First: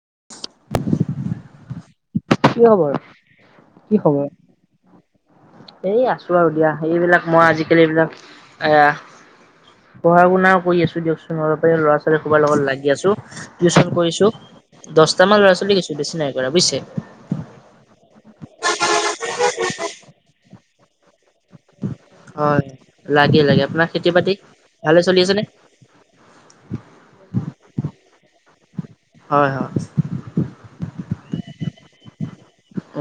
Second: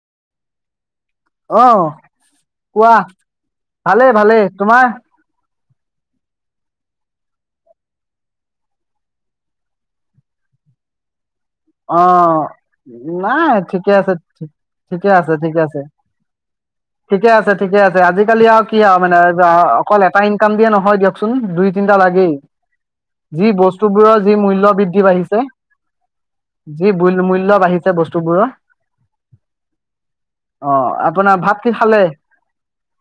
[inaudible] অঁ কি কোৱা খবৰ কি ভালে খবৰ? ভালে তোমাৰ? এই আছো আৰু দিয়া এইবিলাক মই আজিকালি এইবিলাক এ পঢ়া শুনাও কৰি আছো দিয়কচোন ল'ৰা ছোৱালী অহ কোবাৰ লগত লাগি আছো নাই ঠিকে টিউচন আছে কৰিছো ঠিকে দহট আছে মান ল'ৰা ঠিকে ছোৱালী আছে গৈছো বেছি নাই কৰা ঠিকে বুজিছে আছে ঠিকে আছে আজিকালি আৰু কি আৰু মানে অকল এটা ইনকাম দিয়ে নহয় দিয়কচোন দুই চিন্তা লাগেই হয়। লাগে যি লাগে আপোনাৰ খেতি বস্তুবোৰৰ যি বাতি মূল্য ভালে বৃদ্ধি চলি আছে বাঢ়িছে। নে? যি বুলো ম আহিছে বস্তুবোৰৰ হয় হয় অ আপোনাৰ ভাত? কি খালে?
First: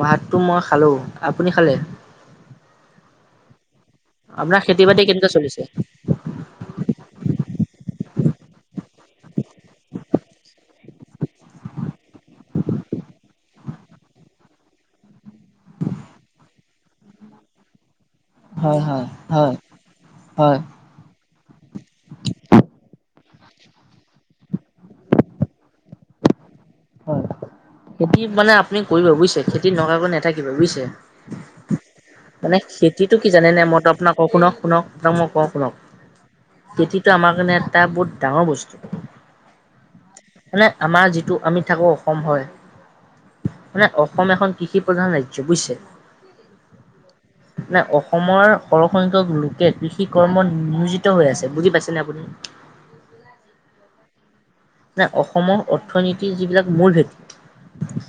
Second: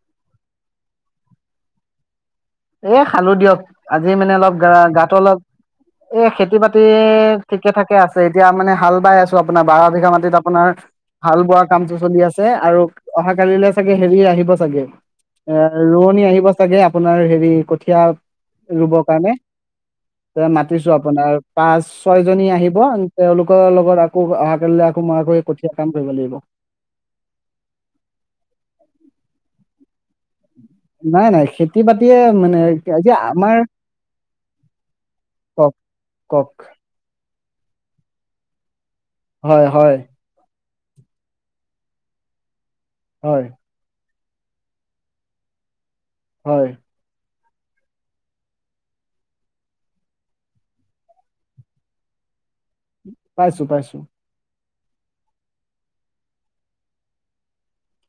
ভাতটো মই খালো আপুনি খালে? খালো দিয়ক। আজি মানে অলপ আপোনাৰ গা খেতি বাতি গাতো কেনেকুৱা অলপ চলিছে? এই খেতি বাতি ঠিকে থঠাকে আছে এতিয়া মানে হাল বাই আছো আপোনাৰ বাৰ বিঘা মাটিত আপোনাৰ হাল বোৱা কামটো চলি আছে আৰু অহাাকালিলৈ চাগে হেৰি আহিব চাগে এ ৰোৱনী আহিব চাগে আপোনাৰ হেৰি কঠিয়া হয় ৰুবৰ হয় কাৰণে হয় হয় মাতিছো আপোনাৰ পাঁচ ছয়জনী আহিব তেওঁলোকৰ লগত আকৌ অহাকালৈ আকৌ মৰাাক কঠীয়া কাম কৰিব লাগিব। হয় খেতি মানে আপুনি কৰিব বুজিছে খেতি নকাব ন থাকিব বুজি নাই নাই খেতি বাতিয়ে মানে এতিয়া খেতিটো কি জানে আমাৰ নে মইতো আপোনাক ক শুনক শুনক আপাক মই কওঁ শুনক কওক কওক খেতিটো আমাৰ কাৰণে এটা বহুত ডাঙৰ বস্তু। হয় হয়। মানে আমাৰ যিটো আমি থাকোঁ অসম হয়। হয়। মানে অসম এখন কৃষি প্ৰধান ৰাজ্য বুজিছে? হয়। নাই অসমৰ সৰহসংখ্যক লোকে কৃষি কৰ্ম নিয়োজিত হৈ আছে বুজি পাইছেনে আপুনি পাইছো পাইছো নাই অসমৰ অৰ্থনীতি যিবিলাক মূল ভেটি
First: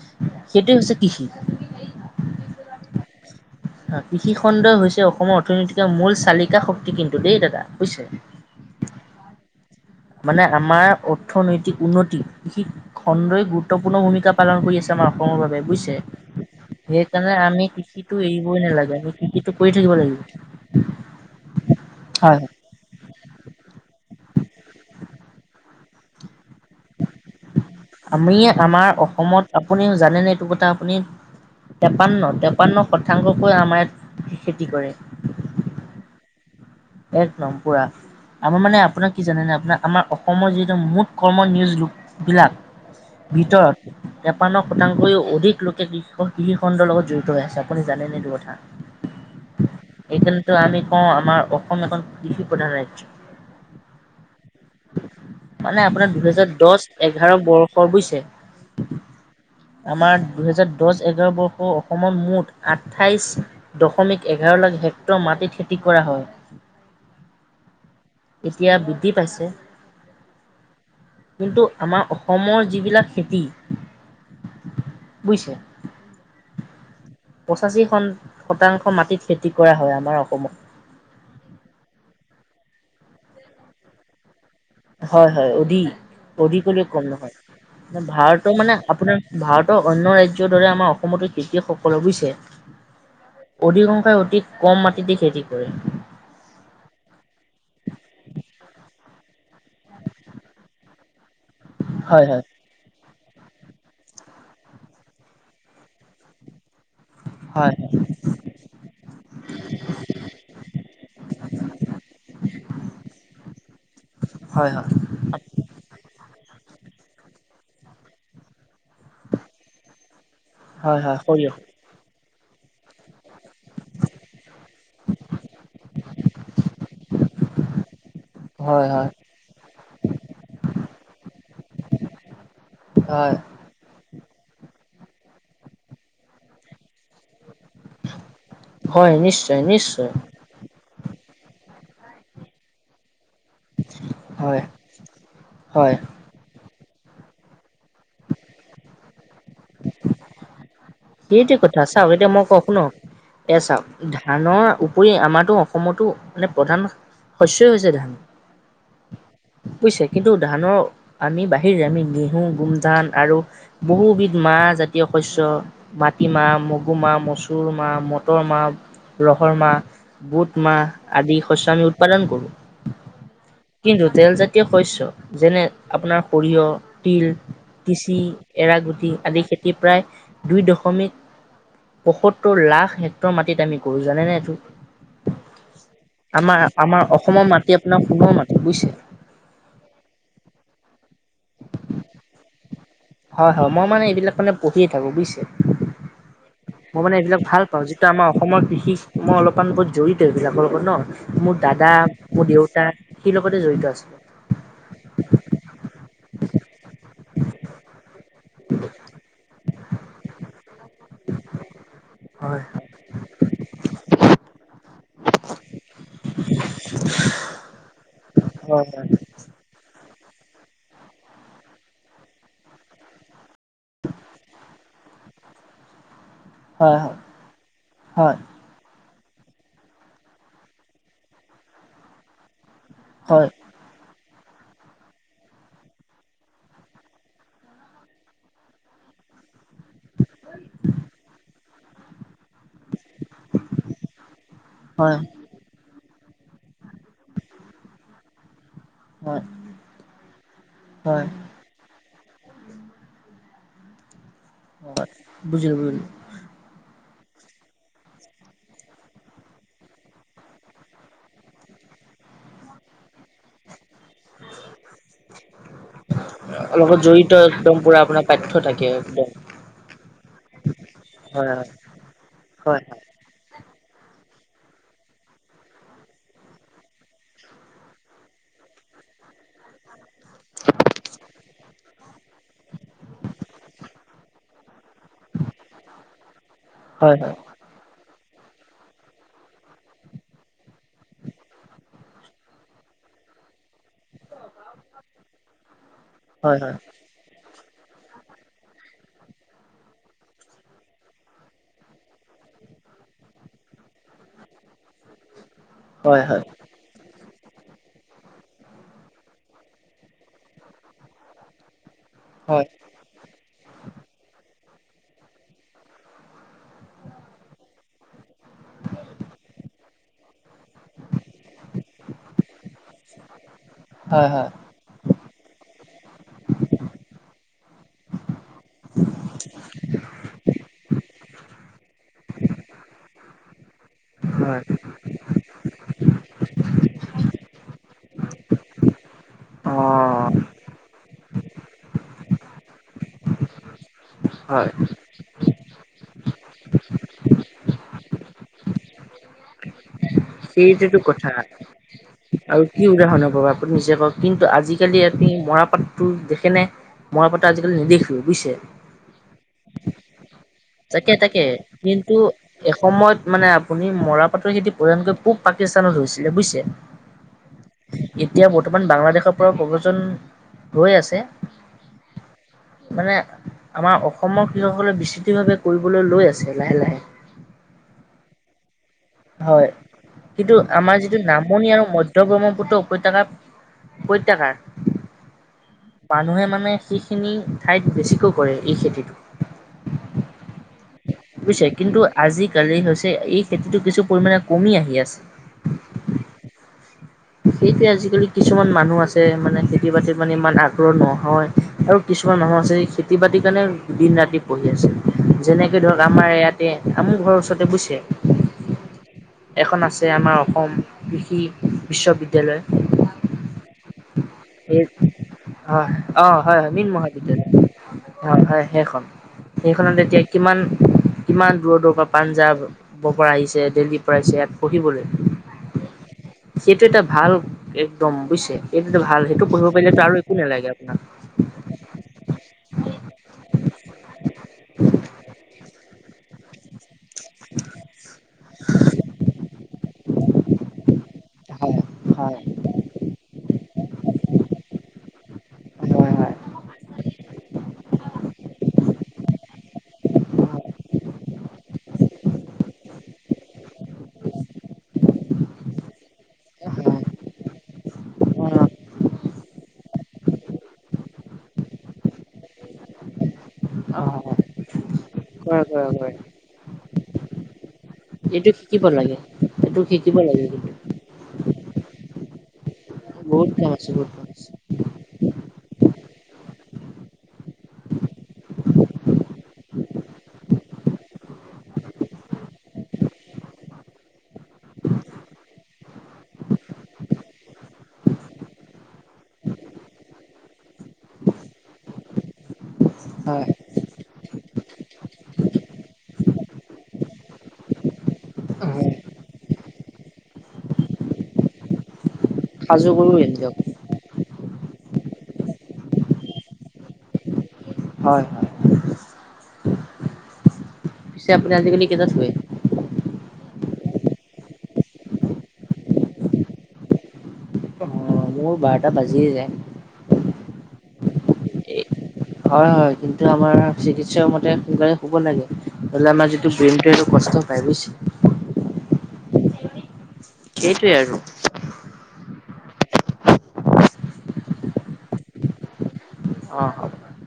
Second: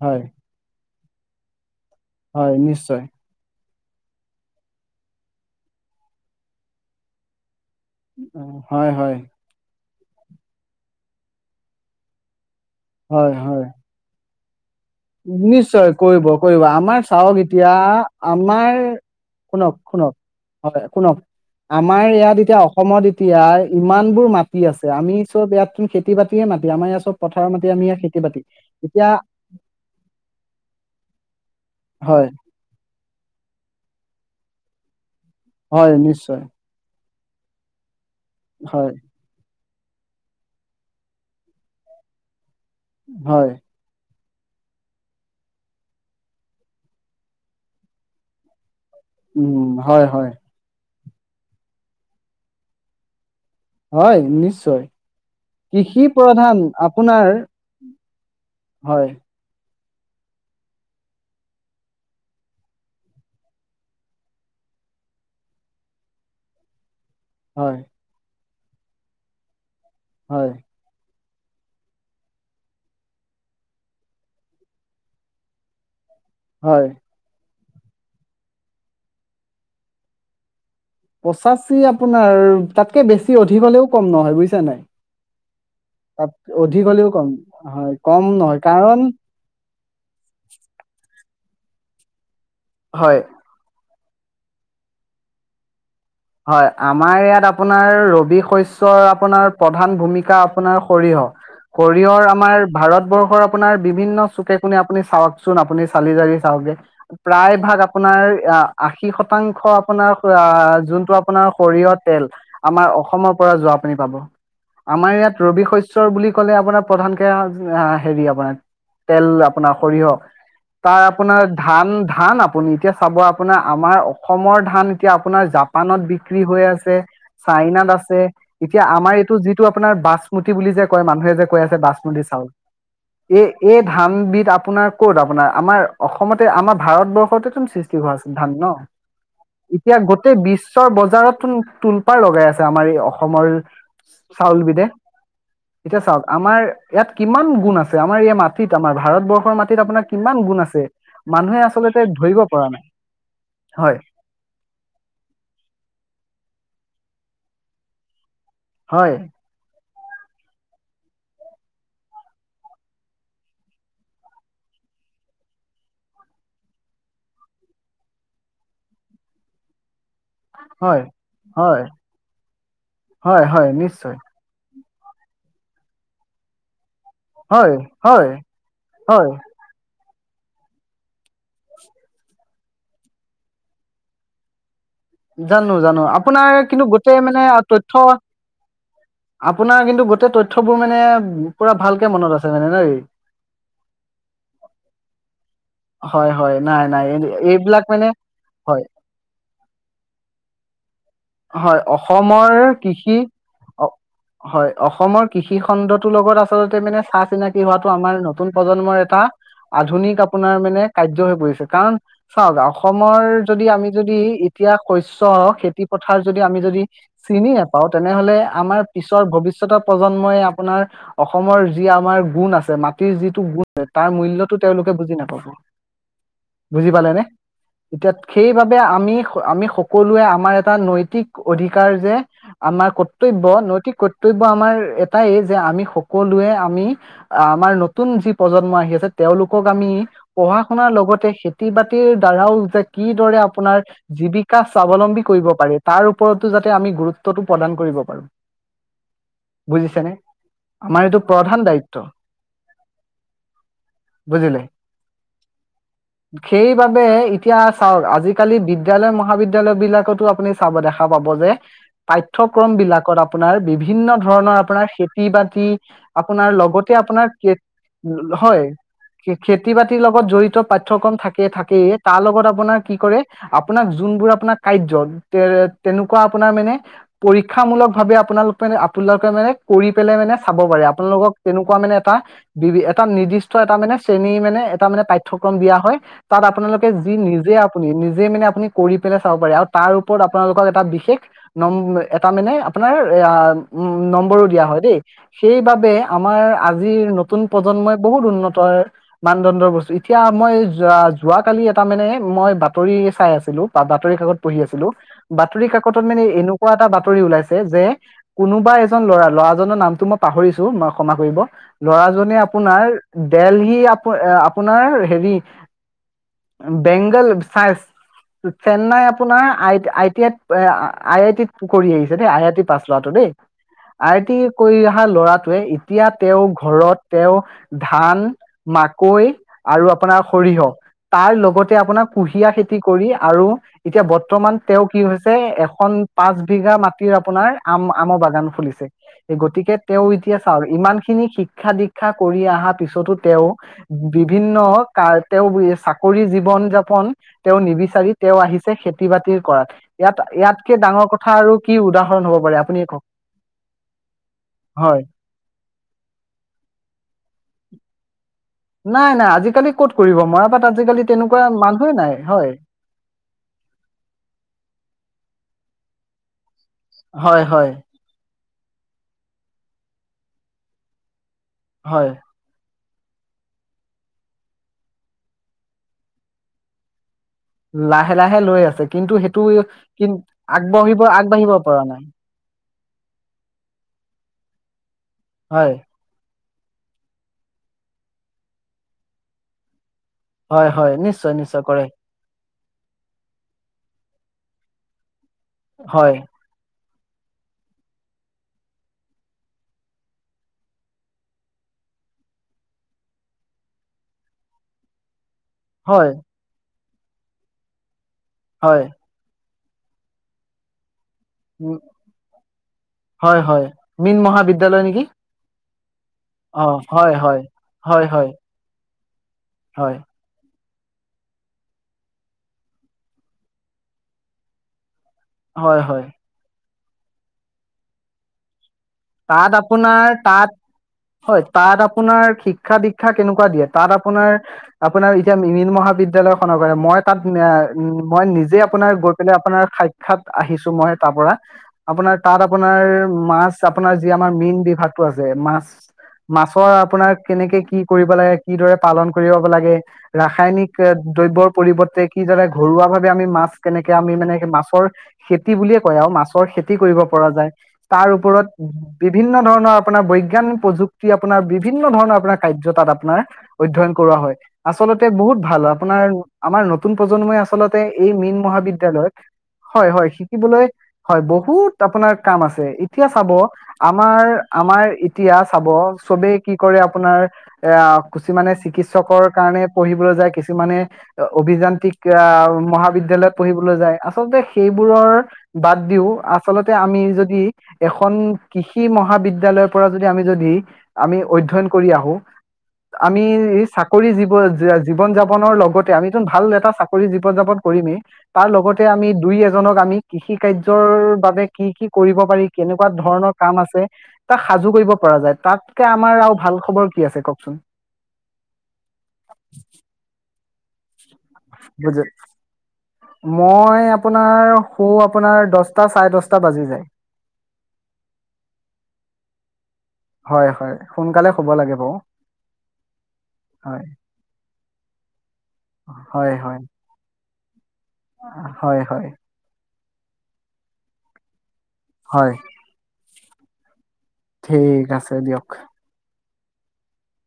হয় সেইটো হৈছে [unintelligible] হয় নিশ্চয় কৃষিখণ্ডই হৈছে অসমৰ অৰ্থনৈতিকৰ মূল চালিকা শক্তি কিন্তু দেই দাদা বুজিছে। হয় হয় মানে আমাৰ অৰ্থনৈতিক উন্নতি বিশেষ হয় খণ্ডই হয় গুৰুত্বপূৰ্ণ ভূমিকা পালন কৰি আছে আমাৰ অসমৰ বাবে নিশ্চয় বুজিছে। কৰিব কৰিব আমাৰ সেইকাৰণে চাওক আমি এতিয়া কৃষিটো এৰিবই আমাৰ নালাগে আমি কৃষিটো কৰি শুনক থাকিব শুনক লাগিব। হয় শুনক আমাৰ ইয়াত হয় হয় এতিয়া অসমত এতিয়া ইমান বোৰ মাটি আছে আমি চব ইয়াতনো খেতি বাতিয়ে মাতি আমাৰ ইয়াত চব পথাৰৰ মাটি ইয়াত খেতি আমি বাতি আমাৰ এতিয়া অসমত আপুনি জানেনে এইটো কথা আপুনি হয় টেপান্ন টেপান্ন শতাংশতকৈ আমাৰ ইয়াত খেতি কৰে হয় নিশ্চয় একদম পুৰা আমাৰ মানে হয় আপোনাৰ কি জানে নে আপোনাৰ আমাৰ অসমৰ যিহেতু মুঠ কৰ্ম নিউজ লোকবিলাক হয় ভিতৰত তেপন্ন শতাংশই অধিক লোকে কৃষিখণ্ডৰ লগত জড়িত হৈ আছে আপুনি জানেনে সেইটো কথা উম হয় হয় অহ আমাৰ অহ এখন কৃষি প্ৰধান ৰাজ্য। হয় নিশ্চয় মানে কৃষি আপোনাৰ দুহেজাৰ প্ৰধান দহ আপোনাৰ এঘাৰ বৰ্ষৰ বুজিছে হয় আমাৰ দুহেজাৰ দহ এঘাৰ বৰ্ষ অসমত মুঠ আঠাইশ দশমিক এঘাৰ লাখ হেক্টৰ মাটিত খেতি কৰা হয়। হয় এতিয়া বৃদ্ধি পাইছে হয় কিন্তু আমাৰ অসমৰ যিবিলাক খেতি বুজিছে হয় পঁচাশী খন শতাংশ মাটিত খেতি কৰা হয় আমাৰ অসমত পঁচাচি আপোনাৰ তাতকৈ বেছি অধিক হ'লেও কম নহয় বুইছে হয় হয় অধিক অধিক হ'লেও কম হয় নহয়। কম ভাৰতৰ নহয় মানে কাৰণ আপোনাৰ ভাৰতৰ অন্য ৰাজ্যৰ দৰে আমাৰ অসমতো খেতিয়কসকলৰ বুইছে হয়। [unintelligible] অতি কম মাটিতে খেতি কৰে। হয় আমাৰ ইয়াত আপোনাৰ ৰবি শস্যৰ আপোনাৰ প্ৰধান ভূমিকা আপোনাৰ সৰিয়হ সৰিয়হৰ হয় হয় আমাৰ ভাৰতবৰ্ষ আপোনাৰ বিভিন্ন চুকে কোনে আপুনি চাওকচোন আপুনি চালি জাৰি চাওগে। প্ৰায় হয় ভাগ আপোনাৰ আশী শতাংশ আপোনাৰ যোন পোনাৰ সৰিয়য় তেল আমাৰ অসমৰ পৰা যোৱাপনি পাব হয় হয় আমাৰ ইয়াত ৰবি শস্যৰ বুলি ক'লে আপোনাৰ প্ৰধানকে হেৰি আপোনাৰ তেল আপোনাৰ সৰিয় হয় তাৰ হয় আপোনাৰ সৰিয়হ ধান, ধান আপ আপুনি এতিয়া চাব আপোনাৰ আমাৰ অসমৰ ধান এতিয়া আপোনাৰ জাপ জাপানত বিক্ৰী হৈ আছে, চাইনাত আছে এতিয়া হয় হয় আমাৰ এইটো যিটো আপোনাৰ বাচমতি বুলি যে কয় মানুহে যে কৈ আছে বাচমতি চাউল হয় এই এই ধানবিধ আপোনাৰ ক'ত, আপোনাৰ আমাৰ অসমতে, আমাৰ ভাৰতবৰ্ষতে সৃষ্টি হোৱা আছিল ধান ন' হয় নিশ্চয় এতিয়া নিশ্চয় গোটেই বিশ ৰ বজাৰত তুলপাৰ লগাই আছে আমাৰ এই অসমৰ হয় চাউলবিদে হয় এতিয়া চাওঁক আমাৰ ইয়াত কিমান গুণ আছে, আমাৰ ইয়াত মাটিত, আমাৰ ভাৰতবৰ্ষ সেইটা মানুহে কথা আচলতে চাওক এতিয়া ধৰিব মই কওঁ পৰা নাই শুনক এয়া চাওক হয় ধানৰ উপৰি আমাৰো অসমতো মানে প্ৰধান শস্যই হৈছে ধান। হয়। বুজিছে, কিন্তু ধানৰ আমি বাহিৰে, আমি গেহু গোমধান আৰু বুট, মাহ হয় আদি শস্য হয় আমি উৎপাদন কৰো, হয় হয় কিন্তু নিশ্চয় প্ৰে শস্য যেনে আপোনাৰ সৰিয়হ তিল, হয় তিচি, হয় এৰাগুটি হয় আদি খেতি প্ৰায় দুই দশমিক পয়সত্তৰ লাখ হেক্টৰ মাটিত আমি কৰো জানেনে এইটো। জানো, জানো, আপোনাৰ আমাৰ কিন্তু আমাৰ গোটেই মানে অসমৰ মাটি আপোনাৰ তথ্য সোণৰ মাটি বুজিছে। আপোনাৰ কিন্তু গোটেই তথ্যবোৰ মানে পুৰা ভালকে মনত আছে মানে নেই। হয়, হয় মই মানে এইবিলাক মানে পঢ়িয়ে থাকো বুজিছে হয় হয় নাই মই নাই মানে এইবিলাক ভাল পাওঁ যিটো মানে আমাৰ অসমৰ হয় কৃষি মই অলপ নত জড়িত এইবিলাকৰ লগত ন'। মোৰ হয়, দাদা মোৰ অসমৰ দেউতা কৃষি সেই লগতে জড়িত আছিলে। হয়, অসমৰ কৃষি খণ্ডটোৰ লগত আচলতে মানে চাহ চিনাকি হোৱাটো আমাৰ ন'। নতুন প্ৰজন্মৰ এটা আধুনিক আপোনাৰ মানে কাৰ্য হৈ পৰিছে কাৰণ চাওক হয় অসমৰ যদি আমি যদি এতিয়া শস্য চ খেতি কথাৰ যদি আমি যদি চিনি নোপাওঁ তেনেহ'লে আমাৰ হয় পিছৰ ভৱিষ্যতৰ প্ৰজন্মই আপোনাৰ অসমৰ যি আমাৰ গুণ আছে মাটিৰ যিটো গুণ তাৰ মূল্যতটো তেওঁলোকে বুজি নাপাব বুজি হয় পালে নে? এতিয়া হয় সেইবাবে আমি। আমি সকলোৱে আমাৰটা এটা নৈতিক অধিকাৰ যে আমাৰ কৰ্তব্য হয় নৈতিক কৰ কৰ্তব্য আমাৰ এটাই যে আমি সকলোৱে আমি আমাৰ নতুন যি প্ৰজন্ম আহি আছে তেওঁলোকক আমি পঢ়া শুনাৰ লগতে খেতি বাতিৰ দ্বাৰাও যে কিদৰে আপোনাৰ জীৱিকা হয় স্বাৱলম্বী কৰিব তাৰ ওপৰতো যাতে আমি গুৰুত্বটো প্ৰদান কৰিব পাৰো হয় বুজিছে ন আমাৰ এইটো হয় প্ৰধান দায়িত্ব বুজিলে হয়। বুজিলো বুজিলো সেইবাবে এতিয়া চাওক আজিকালি বিদ্যালয় মহাবিদ্যালয় বিলাকতো আপুনি ছাব দেখা পাব যে, পাঠ্যক্ৰম বিলাকত আপোনাৰ। আপোনাৰ বিভিন্ন ধৰণৰ আপোনাৰ খেতি বাতি আপোনাৰ লগতে লগত আপোনাৰ জড়িত একদম পুৰা আপোনাৰ পাঠ্য হয় থাকে একদম খেতি বাতিৰ লগত জড়িত পাঠ্য়ক্ৰম থাকে হয় হয় থাকেইে তাৰ লগত আপোনাৰ হয় কি কৰে আপোনাক যোনবোৰ আপোনাৰ কাৰ্য্যত তে তেনেকুৱা আপোনাৰ মানে পৰীক্ষামূলক ভাৱে আপোনালোক মে আপোনালোকে মানে কৰি পেলাই মানে চাব পাৰে আপোনালোকক তেনেকুৱা মানে এটা বি এটা নিৰ্দিষ্ট এটা মানে শ্ৰেণী মানে এটা মানে পাঠ্যক্ৰম দিয়া হয় তাত আপোনালোকে যি হয় নিজে আপুনি নি যে মানে আপুনি কৰি পেলাই চাব পাৰে আৰু তাৰ ওপৰত আপোনালোকক এটা বিশেষ নম এটা মানে আপোনাৰ এ উম নম্বৰো দিয়া হয় দেই সেইবাবে আমাৰ হয় হয় হয় আজিৰ নতুন প্ৰজন্মই বহুত উন্নতৰ মানদণ্ডৰ বস্তু এতিয়া মই য যোৱ কালি এটা মানে মই বাতৰি চাই আছিলো বা বাতৰি কাকত পঢ়ি আছিলো বাতৰি কাকতত হয় মানে হয় হয় এনেকুৱা এটা বাতৰি ওলাইছে যে কোনোবা এজন লৰা লৰাজনৰ নামটো মই পাহৰিছো ম ক্ষমা কৰিব ল'ৰাজনে হয় আপোনাৰ দেলহি, আপোন এ আপোন । আপোনাৰ হেৰি বেংগল চাই চেন্নাই আপোনাৰ আই আই টি আইত আই আই টিত পঢ়ি আহিছে দেই আই আই টি পাছ লোৱাটো দেই আ হয় এতি হয় কৰিৈ অহা ল'ৰাটো এতিয়া তেওঁ ঘৰত তে ধান মাকৈ আৰু আপোনাৰ সৰিয় তাৰ লগতে আপোনাৰ কুঁহিয়া খেতি কৰি আৰু এতিয়া বৰ্তমান। হয় ত্যসে এখন পাঁচ বিঘা মাটিৰ আপোনাৰ আম আমৰ বাগান খুলিছে গতিকে তে অ', এতিয়া চাও ইমান খিনি শিক্ষা দীক্ষা কৰি অহাৰ পিছতো তেও বিভিন্ন হয় কাৰতেও ব আছে কৰিৰি জীৱন যাপন তেওঁ নিবিচাৰি তেওঁ আহিছে খেতি- বাতি কৰা। সেইটোতো কথা উদাহৰণ হ'ব পাৰে আৰু আপুনি কি কওক উদাহৰণৰ পবা আপুনি নিজে কওক কিন্তু হয় আজিকালি আপুনি মৰাপাতটো, দেখেনে মৰাপাতটো আজিকালি নিদেখে বুজছে নাই নাই আজিকালি ক'ত কৰিব মৰাপাট আজিকালি তাকে তেনেকুৱা তাকে মানুহে নাই কিন্তু হয় এসময়ত মানে আপুনি মৰা পাটৰ খেতি প্ৰধানকৈ খুব পাকিস্তানত হৈছিলে বুজিছে । হয়', হয় । বৰ্তমান বাংলাদেশৰ পৰাও প্ৰবজন হৈ আছে। হয় । মানে আমাৰ অসমৰ কৃষকসকলে বিস্তৃতভাৱে কৰিবলৈ লৈ আছে লাহে লাহে লাহে লাহে লৈ আছে। কিন্তু সেইটো হয় কি কিন্তটো আগবাঢ়িব আমাৰ যিটো আগবাঢ়িব নামনি পৰা আৰু নাই মধ্য় ব্ৰহ্মপুত্ৰ উপত্যয়কাৰ উপত্যকাৰ হয় । মানুহে মানে সেইখিনি ঠাইত বেছিকৈ কৰে এই খেতিটো । হয় হয় নিশ্চয় নিশ্চয় বুজছে কৰে কিন্তু আজিকালি হৈছে এই খেতিটো কিছু পৰি কমি আহি আছে হয় সেইটোৱে আজিকালি কিছুমান মানুহ আছে মানে খেতি বাতিত মানে ইমান আগ্ৰহ নহয় আৰু কিছুমান মানুহ আছে খেতি বাতিৰ কাৰণে দিন ৰাতি পঢ়ি আছে। যেনেকে ধৰক হয় আমাৰ ইয়াতে আমাৰ ঘৰৰ ওচৰতে বুইছে হয় এখন আছে আমাৰ অসম কৃষি । উ হয় হয় মীন এই মহাবিদ্যালয় নেকি। হয় । অ হয় হয় মীন মহাবিদ্যালয় হয় হয় সেইখন। হয় সেইখনত এতিয়া কিমান কিমান দূৰৰ দূৰৰ পৰা পাঞ্জাবৰ পৰা আহিছে দিল্লীৰ পৰা আহিছে ইয়াত পঢ়িবলৈ। হয় হয় সেইটো এটা ভাল একদম বুজছে তাত আপোনাৰ তাত আপোনাক হয় তাত আপোনাৰ শিক্ষা দীক্ষা কেনেকুৱা দিয়ে তাত আপোনাৰ আপোনাৰ এতিয়া মীন মহাবিদ্যালয় । বিদ্যালয়নৰ মই তাত মই নিজে আপোনাৰ গৈ পেলাই আপোনাৰ সাক্ষাত আহিছো মই তাৰ পৰা হয় আপোনাৰ তাত আপোনাৰ মাছ । আপোনাৰ যি আমাৰ মেইন বিভাগটো আছে মাছ হয় হয় হয় হয় মাছৰ আপোনাৰ কেনেকে কি কৰিব লাগে কিদৰে পালন কৰিব লাগে ৰাসায়নিক দ্ৰব্যৰ পৰিবৰ্তে কিদৰে ঘৰুৱা ভাৱে আমি মাছ কেনেকে আমি মানে মাছৰ খেতি বুলিয়ে কয় আৰু মাছৰ খেতি কৰিব পৰা যায় তাৰ ওপৰত বিভিন্ন ধৰণৰ আপোনাৰ বৈজ্ঞানিক প্ৰযুক্তি আপোনাৰ বিভিন্ন ধৰণৰ আপোনাৰ কাৰ্য তাত আপোনাৰ অধ্যয়ন কৰোৱা হয়। আ আচল্ততে বহুত ভাল কৰে কৰে আপোনাৰ কৰে আমাৰ নতুন প্ৰজন্মই আচল্ততে এই মীন এইটো শিকিব মহাবিদ্য়ালয়ত লাগে এইটো হয় হয় শিকিব লাগে শিকিবলৈ কিন্তু হয় বহুত আপোনাৰ কাম আছে এতিয়া চাব বহুত কাম আছে বহুত আমাৰ কাম আছে আমাৰ ইতিয়া চাব । চবেই কি কৰে আপোনাৰ এ কিছুমানে চিকিৎসকৰ কাৰণে পঢ়িবলৈ যায় কিছুমানে অভিযান্ত্ৰিক আহ মহাবিদ্যালয়ত পঢ়িবলৈ যায় আচলতে সেইবোৰৰ বাদ দিও আচলতে আমি যদি এখন। কৃষি মহাবিদ্যালয়ৰ পৰা যদি আমি যদি আমি অধ্যয়ন কৰি আহো। আমি হয় এই চাক পৰিজীন যাপনৰ লগতে আম ভাল এটা চাকৰি জীৱন যাপন কৰিমেই তাৰ লগতে হয় আমি দুই এজনক আমি কৃষি কাৰৰ বাবে কি কৰিব পাৰি কেনেকুৱা সাজু কৰোঁ ধৰণৰ দিয়ক। কাম আছে। তাক সাজু কৰিব পৰা যায় তাতকে আমাৰ আৰু ভাল খবৰ কি আছে কওকচোন। হয়। পিছে আপুনি আজিক কালি কেইটাত সুৱে। মই আপোনাৰ শো আপোনাৰ দছটা চাৰে দহটা বাজি যায়। অ মোৰ বাৰটা বাজিয়ে যায় । হয় -হয় সোনকালে হব লাগে বাৰু। হয়', - হয়', কিন্তু আমাৰ হয় চিকিৎস মতে সোনকালে হ'ব লাগেলে আমাৰ হয় যিটো হয় ব্ৰেইনটো কষ্ট প্ৰায়। হয় হয় সেইটোৱে আৰু । হয় । ঠিক আছে দিয়ক । অহ ', - অহ ',